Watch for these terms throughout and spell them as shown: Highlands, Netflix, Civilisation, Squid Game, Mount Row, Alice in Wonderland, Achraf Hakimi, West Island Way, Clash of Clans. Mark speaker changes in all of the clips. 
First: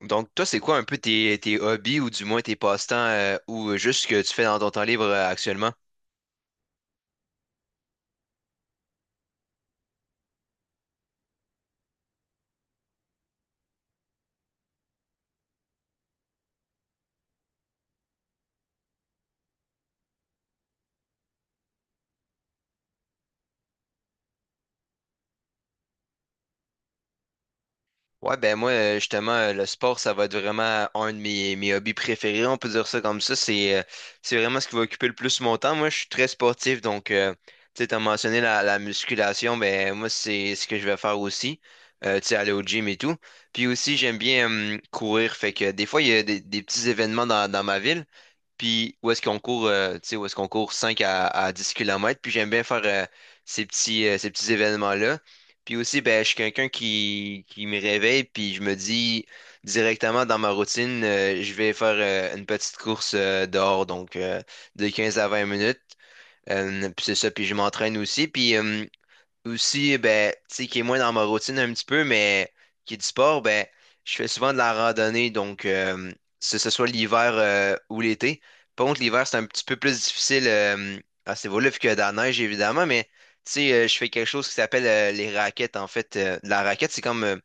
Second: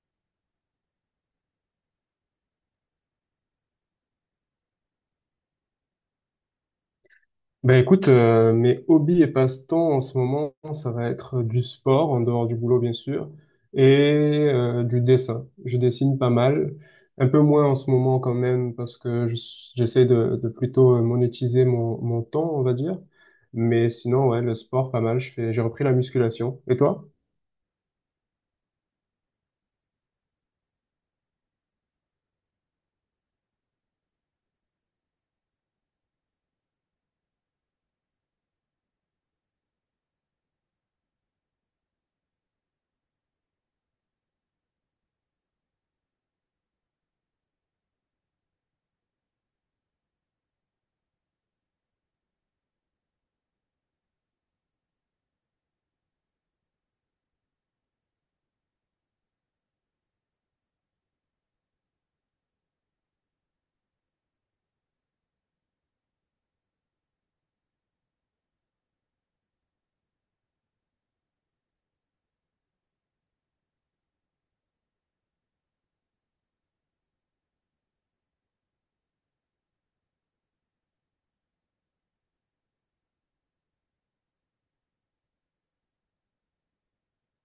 Speaker 1: Donc, toi, c'est quoi un peu tes hobbies ou du moins tes passe-temps ou juste ce que tu fais dans ton temps libre actuellement?
Speaker 2: Ben écoute, mes hobbies et passe-temps en ce moment, ça va être du sport, en dehors du boulot bien sûr, et du dessin. Je dessine pas mal, un peu moins en ce moment quand même, parce que j'essaie de plutôt monétiser mon temps, on va dire. Mais sinon, ouais, le sport, pas mal. Je fais, j'ai repris la musculation. Et toi?
Speaker 1: Ouais, ben moi, justement, le sport, ça va être vraiment un de mes hobbies préférés, on peut dire ça comme ça. C'est vraiment ce qui va occuper le plus mon temps. Moi, je suis très sportif, donc, tu sais, t'as mentionné la musculation, ben moi, c'est ce que je vais faire aussi. Tu sais, aller au gym et tout. Puis aussi, j'aime bien courir, fait que des fois, il y a des petits événements dans ma ville. Puis où est-ce qu'on court, tu sais, où est-ce qu'on court 5 à 10 kilomètres. Puis j'aime bien faire ces petits événements-là. Puis aussi, ben, je suis quelqu'un qui me réveille, puis je me dis directement dans ma routine, je vais faire une petite course dehors, donc de 15 à 20 minutes. Puis c'est ça, puis je m'entraîne aussi. Puis Aussi, ben, tu sais, qui est moins dans ma routine un petit peu, mais qui est du sport, ben, je fais souvent de la randonnée, donc que ce soit l'hiver ou l'été. Par contre, l'hiver, c'est un petit peu plus difficile à ce niveau-là, vu qu'il y a de la neige, évidemment, mais tu sais, je fais quelque chose qui s'appelle les raquettes, en fait. La raquette, c'est comme,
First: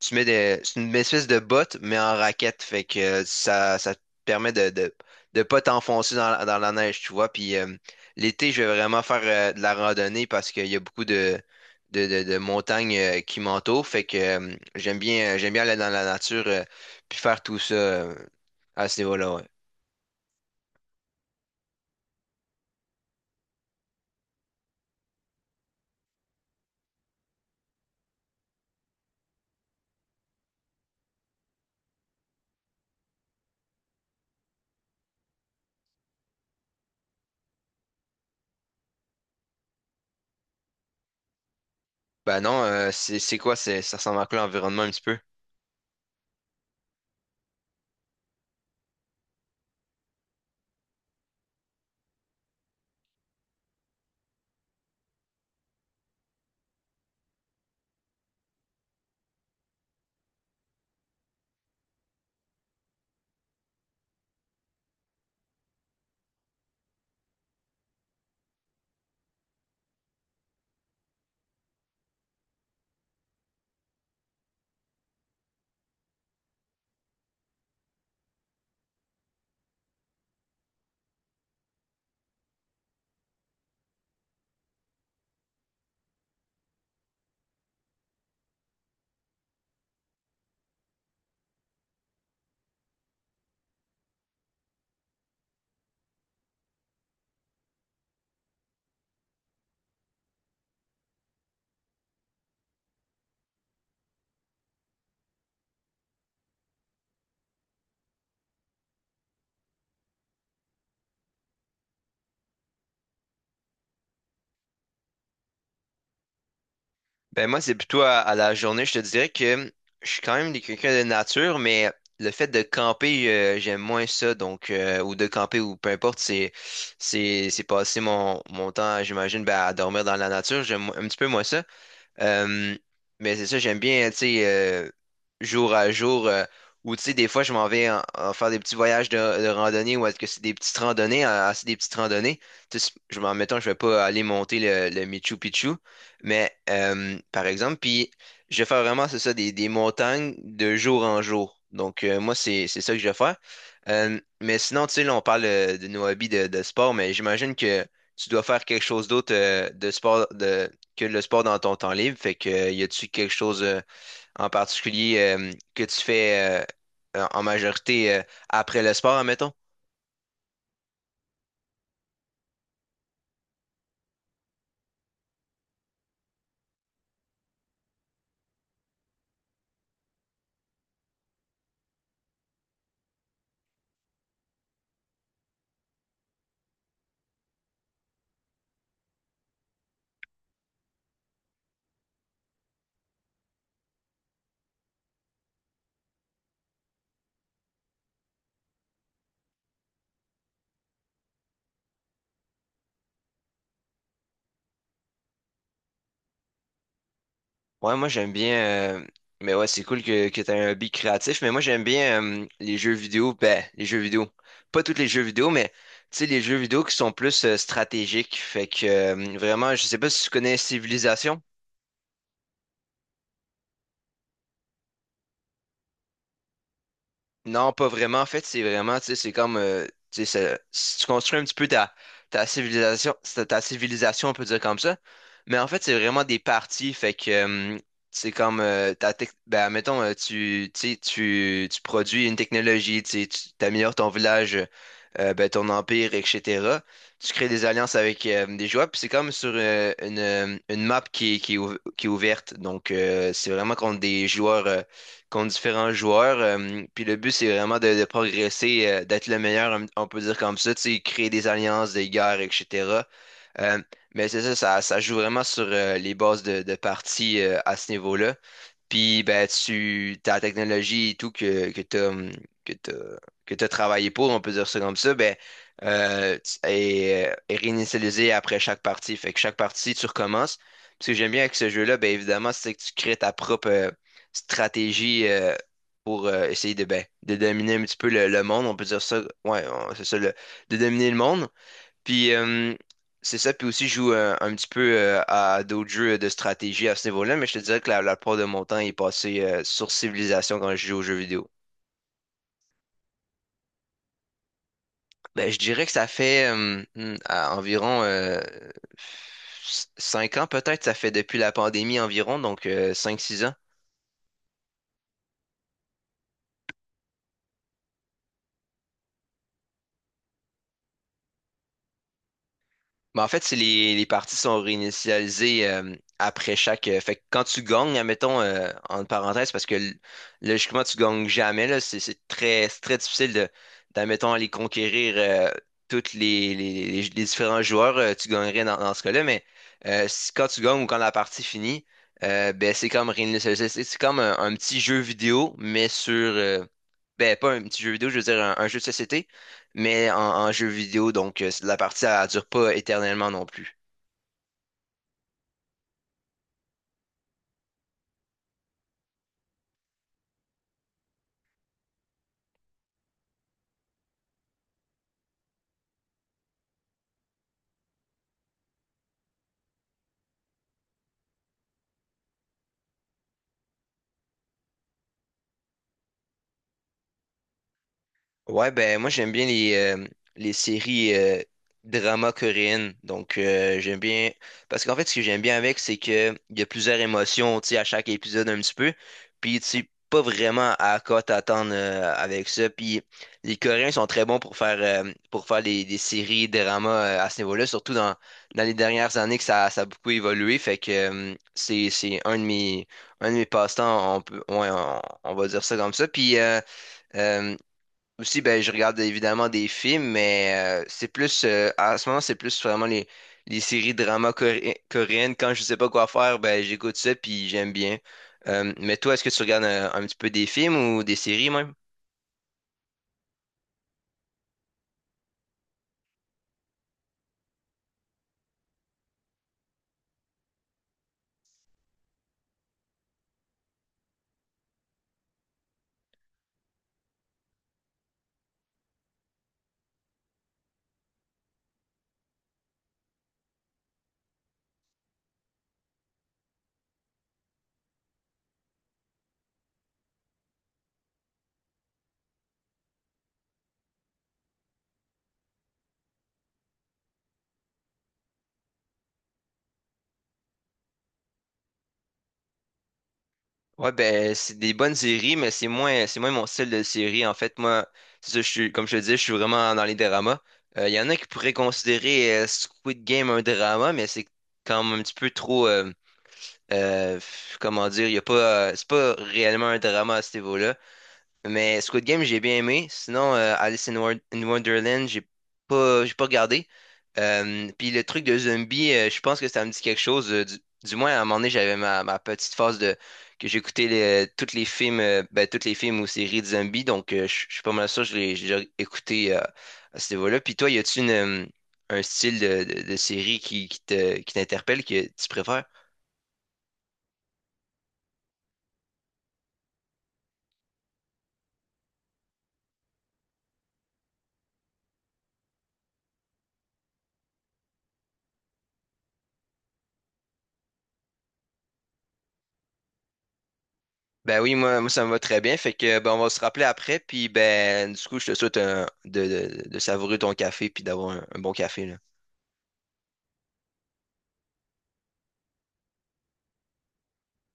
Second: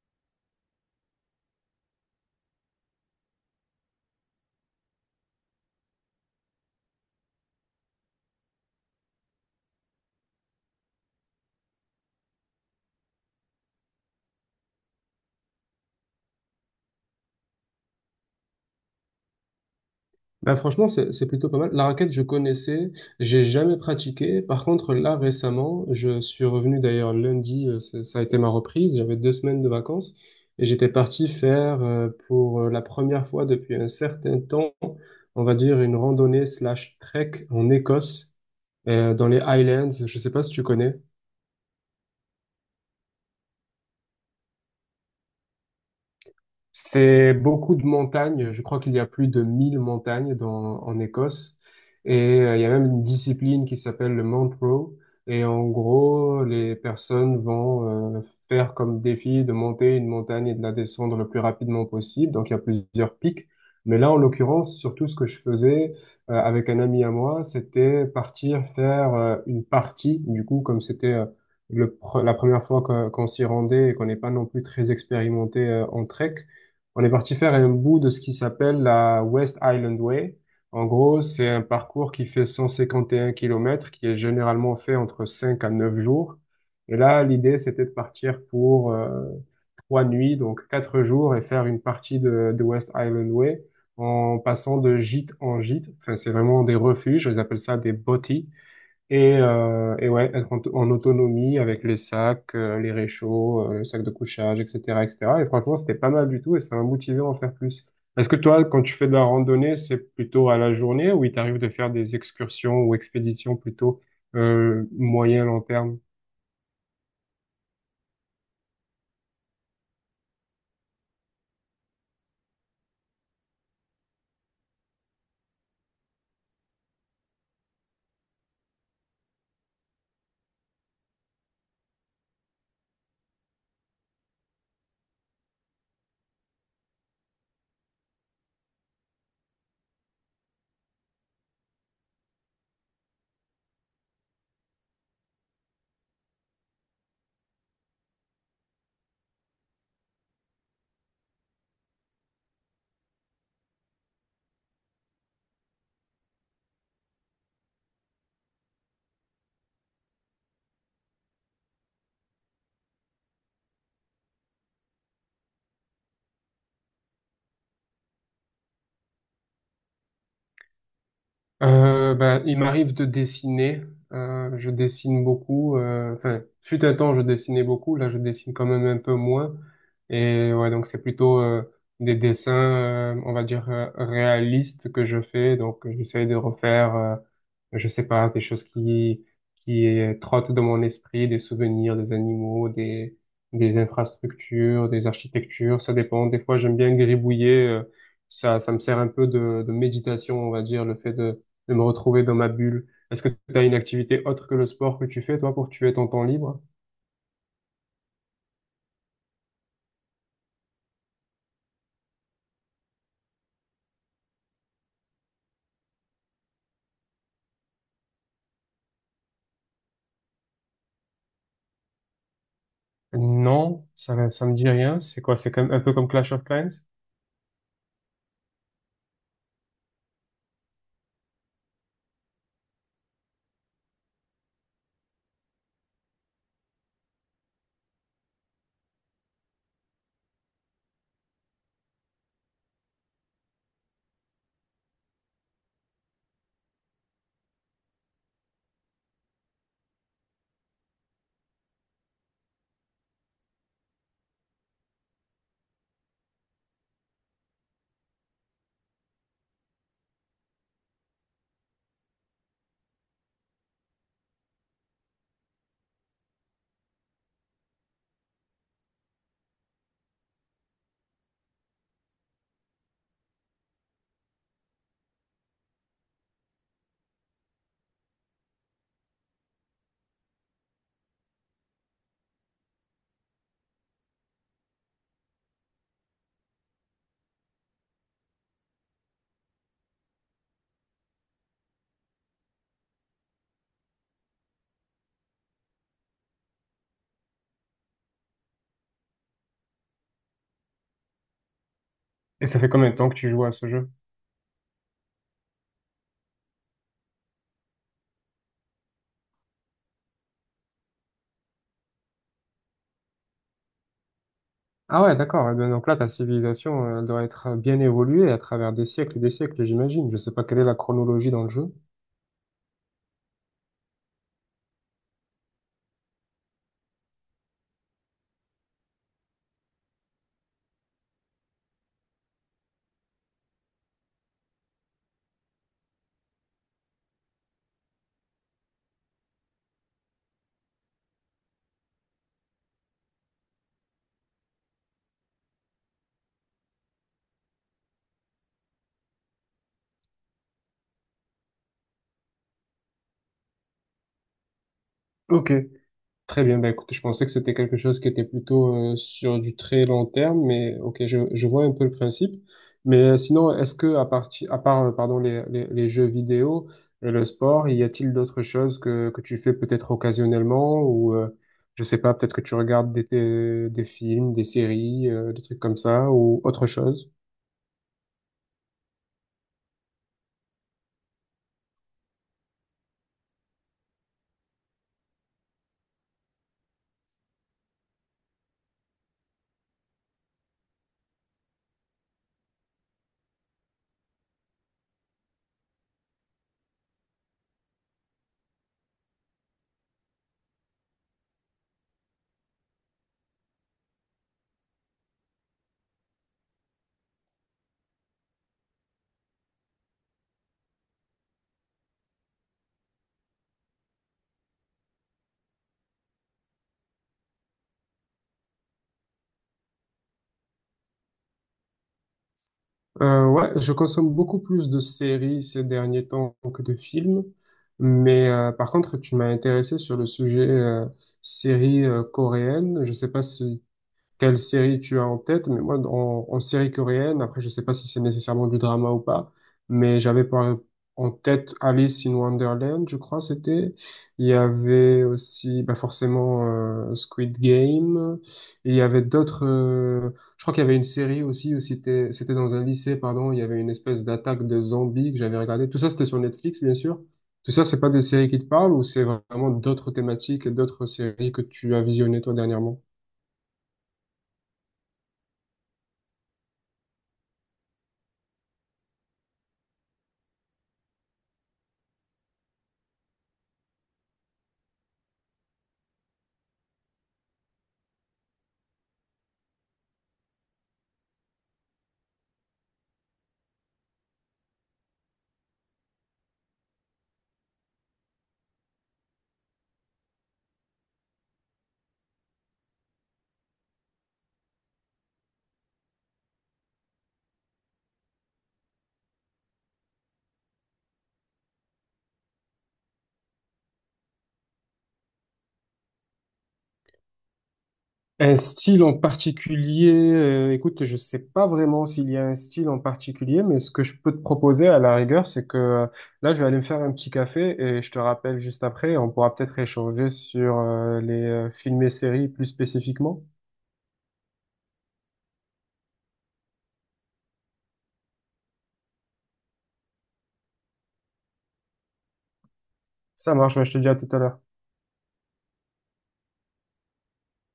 Speaker 1: tu mets des, c'est une espèce de botte, mais en raquette, fait que ça, ça te permet de pas t'enfoncer dans, dans la neige, tu vois, puis... l'été, je vais vraiment faire de la randonnée parce qu'il y a beaucoup de montagnes qui m'entourent. Fait que j'aime bien aller dans la nature puis faire tout ça à ce niveau-là. Ouais.
Speaker 2: Bah franchement, c'est plutôt pas mal. La raquette, je connaissais, j'ai jamais pratiqué. Par contre, là, récemment, je suis revenu d'ailleurs lundi, ça a été ma reprise. J'avais 2 semaines de vacances et j'étais parti faire pour la première fois depuis un certain temps, on va dire une randonnée/trek en Écosse, dans les Highlands. Je sais pas si tu connais.
Speaker 1: Ben non, c'est quoi, ça ressemble à quoi l'environnement un petit peu?
Speaker 2: C'est beaucoup de montagnes. Je crois qu'il y a plus de 1000 montagnes dans, en Écosse. Et il y a même une discipline qui s'appelle le Mount Row. Et en gros, les personnes vont faire comme défi de monter une montagne et de la descendre le plus rapidement possible. Donc il y a plusieurs pics. Mais là, en l'occurrence, surtout ce que je faisais avec un ami à moi, c'était partir faire une partie. Du coup, comme c'était la première fois qu'on s'y rendait et qu'on n'est pas non plus très expérimenté en trek, on est parti faire un bout de ce qui s'appelle la West Island Way. En gros, c'est un parcours qui fait 151 km, qui est généralement fait entre 5 à 9 jours. Et là, l'idée, c'était de partir pour 3 nuits, donc 4 jours, et faire une partie de West Island Way en passant de gîte en gîte. Enfin, c'est vraiment des refuges, ils appellent ça des botties. Et ouais, être en autonomie avec les sacs, les réchauds, le sac de couchage, etc., etc. Et cetera. Et franchement, c'était pas mal du tout et ça m'a motivé à en faire plus. Est-ce que toi, quand tu fais de la randonnée, c'est plutôt à la journée ou il t'arrive de faire des excursions ou expéditions plutôt moyen, long terme?
Speaker 1: Ben moi, c'est plutôt à la journée. Je te dirais que je suis quand même quelqu'un de nature, mais le fait de camper, j'aime moins ça. Donc, ou de camper ou peu importe, c'est passer mon temps, j'imagine, ben, à dormir dans la nature. J'aime un petit peu moins ça. Euh, mais c'est ça, j'aime bien, tu sais, jour à jour, ou tu sais, des fois, je m'en vais en faire des petits voyages de randonnée, ou est-ce que c'est des petites randonnées, c'est des petites randonnées. Tu sais, je m'en mettons, je vais pas aller monter le Machu Picchu, mais par exemple, puis je vais faire vraiment, c'est ça, des montagnes de jour en jour. Donc, moi, c'est ça que je vais faire. Mais sinon, tu sais, là, on parle de nos hobbies de sport, mais j'imagine que tu dois faire quelque chose d'autre de que le sport dans ton temps libre. Fait que, y a-tu quelque chose en particulier que tu fais en en majorité après le sport, admettons?
Speaker 2: Bah, il m'arrive de dessiner. Je dessine beaucoup. Enfin, fut un temps, je dessinais beaucoup. Là, je dessine quand même un peu moins. Et ouais, donc c'est plutôt des dessins, on va dire réalistes que je fais. Donc, j'essaie de refaire, je sais pas, des choses qui trottent dans mon esprit, des souvenirs, des animaux, des infrastructures, des architectures. Ça dépend. Des fois, j'aime bien gribouiller. Ça, ça me sert un peu de méditation, on va dire, le fait de me retrouver dans ma bulle. Est-ce que tu as une activité autre que le sport que tu fais, toi, pour tuer ton temps libre?
Speaker 1: Ouais, moi j'aime bien. Mais ouais, c'est cool que tu un hobby créatif. Mais moi j'aime bien les jeux vidéo. Ben, les jeux vidéo. Pas tous les jeux vidéo, mais tu sais, les jeux vidéo qui sont plus stratégiques. Fait que vraiment, je sais pas si tu connais Civilisation.
Speaker 2: Non, ça me dit rien. C'est quoi? C'est comme un peu comme Clash of Clans?
Speaker 1: Non, pas vraiment. En fait, c'est vraiment, tu sais, c'est comme, tu sais, si tu construis un petit peu ta civilisation, ta civilisation, on peut dire comme ça. Mais en fait, c'est vraiment des parties. Fait que, c'est comme, ben, mettons, tu produis une technologie, tu sais, tu améliores ton village, ben, ton empire, et cetera. Tu crées des alliances avec des joueurs, puis c'est comme sur une map qui est ouverte. Donc, c'est vraiment contre des joueurs. Contre différents joueurs. Puis le but, c'est vraiment de progresser, d'être le meilleur, on peut dire comme ça, tu sais, créer des alliances, des guerres, etc. Euh, mais c'est ça, ça joue vraiment sur les bases de partie à ce niveau-là. Puis ben tu ta technologie et tout que t'as que t'as que t'as travaillé pour, on peut dire ça comme ça, ben est réinitialisée après chaque partie. Fait que chaque partie, tu recommences. Puis ce que j'aime bien avec ce jeu-là, ben évidemment, c'est que tu crées ta propre stratégie pour essayer de ben, de dominer un petit peu le monde. On peut dire ça. C'est ça le, de dominer le monde. Puis C'est ça, puis aussi je joue petit peu à d'autres jeux de stratégie à ce niveau-là, mais je te dirais que la plupart de mon temps est passé sur Civilisation quand je joue aux jeux vidéo.
Speaker 2: Et ça fait combien de temps que tu joues à ce jeu?
Speaker 1: Ben, je dirais que ça fait à environ 5 ans peut-être, ça fait depuis la pandémie environ, donc 5 6 ans.
Speaker 2: Ah ouais, d'accord. Eh bien, donc là, ta civilisation, elle doit être bien évoluée à travers des siècles et des siècles, j'imagine. Je sais pas quelle est la chronologie dans le jeu.
Speaker 1: Ben en fait, c'est les parties sont réinitialisées après chaque. Fait que quand tu gagnes, admettons, en parenthèse, parce que logiquement, tu gagnes jamais, là, c'est très difficile de, d'admettons, aller conquérir toutes les différents joueurs. Tu gagnerais dans ce cas-là, mais quand tu gagnes ou quand la partie finit, ben, c'est comme réinitialiser. C'est comme un petit jeu vidéo, mais sur. Ben, pas un petit jeu vidéo, je veux dire un jeu de société mais en jeu vidéo, donc la partie, elle dure pas éternellement non plus.
Speaker 2: Ok. Très bien, bah écoute, je pensais que c'était quelque chose qui était plutôt sur du très long terme, mais ok, je vois un peu le principe. Mais sinon, est-ce que à part, pardon, les jeux vidéo et le sport, y a-t-il d'autres choses que tu fais peut-être occasionnellement ou je sais pas, peut-être que tu regardes des films, des séries, des trucs comme ça ou autre chose?
Speaker 1: Ouais, ben moi j'aime bien les séries drama coréennes. Donc j'aime bien. Parce qu'en fait, ce que j'aime bien avec, c'est que il y a plusieurs émotions tu sais, à chaque épisode un petit peu. Puis tu sais pas vraiment à quoi t'attendre avec ça. Puis les Coréens sont très bons pour faire des séries drama à ce niveau-là, surtout dans les dernières années que ça a beaucoup évolué. Fait que c'est un de mes passe-temps, on peut ouais, on va dire ça comme ça. Puis euh, Aussi, ben, je regarde évidemment des films, mais c'est plus, à ce moment, c'est plus vraiment les séries drama coréennes. Quand je sais pas quoi faire, ben, j'écoute ça, puis j'aime bien. Mais toi, est-ce que tu regardes un petit peu des films ou des séries même?
Speaker 2: Ouais, je consomme beaucoup plus de séries ces derniers temps que de films, mais par contre, tu m'as intéressé sur le sujet séries coréennes. Je sais pas si quelle série tu as en tête, mais moi, en série coréenne, après, je sais pas si c'est nécessairement du drama ou pas, mais j'avais en tête Alice in Wonderland, je crois, c'était. Il y avait aussi, bah, forcément, Squid Game. Et il y avait d'autres, je crois qu'il y avait une série aussi où c'était dans un lycée, pardon, il y avait une espèce d'attaque de zombies que j'avais regardé. Tout ça, c'était sur Netflix, bien sûr. Tout ça, c'est pas des séries qui te parlent ou c'est vraiment d'autres thématiques et d'autres séries que tu as visionnées toi dernièrement?
Speaker 1: Ouais, ben, c'est des bonnes séries, mais c'est moins mon style de série. En fait, moi, c'est ça, comme je te disais, je suis vraiment dans les dramas. Il y en a qui pourraient considérer Squid Game un drama, mais c'est quand même un petit peu trop. Comment dire, y a pas, c'est pas réellement un drama à ce niveau-là. Mais Squid Game, j'ai bien aimé. Sinon, Alice in, in Wonderland, j'ai pas regardé. Puis le truc de zombie, je pense que ça me dit quelque chose. Du moins, à un moment donné, j'avais ma petite phase de que j'écoutais les, tous les films, ben, tous les films ou séries de zombies. Donc, je suis pas mal sûr, que je l'ai j'ai déjà écouté à ce niveau-là. Puis toi, y a-tu une, un style de série qui t'interpelle, que tu préfères?
Speaker 2: Un style en particulier, écoute, je sais pas vraiment s'il y a un style en particulier, mais ce que je peux te proposer à la rigueur, c'est que là, je vais aller me faire un petit café et je te rappelle juste après, et on pourra peut-être échanger sur les films et séries plus spécifiquement.
Speaker 1: Ben oui, moi, ça me va très bien. Fait que ben, on va se rappeler après. Puis ben du coup, je te souhaite de, de savourer ton café puis d'avoir un bon café. Là.
Speaker 2: Ça marche, ouais, je te dis à tout à l'heure.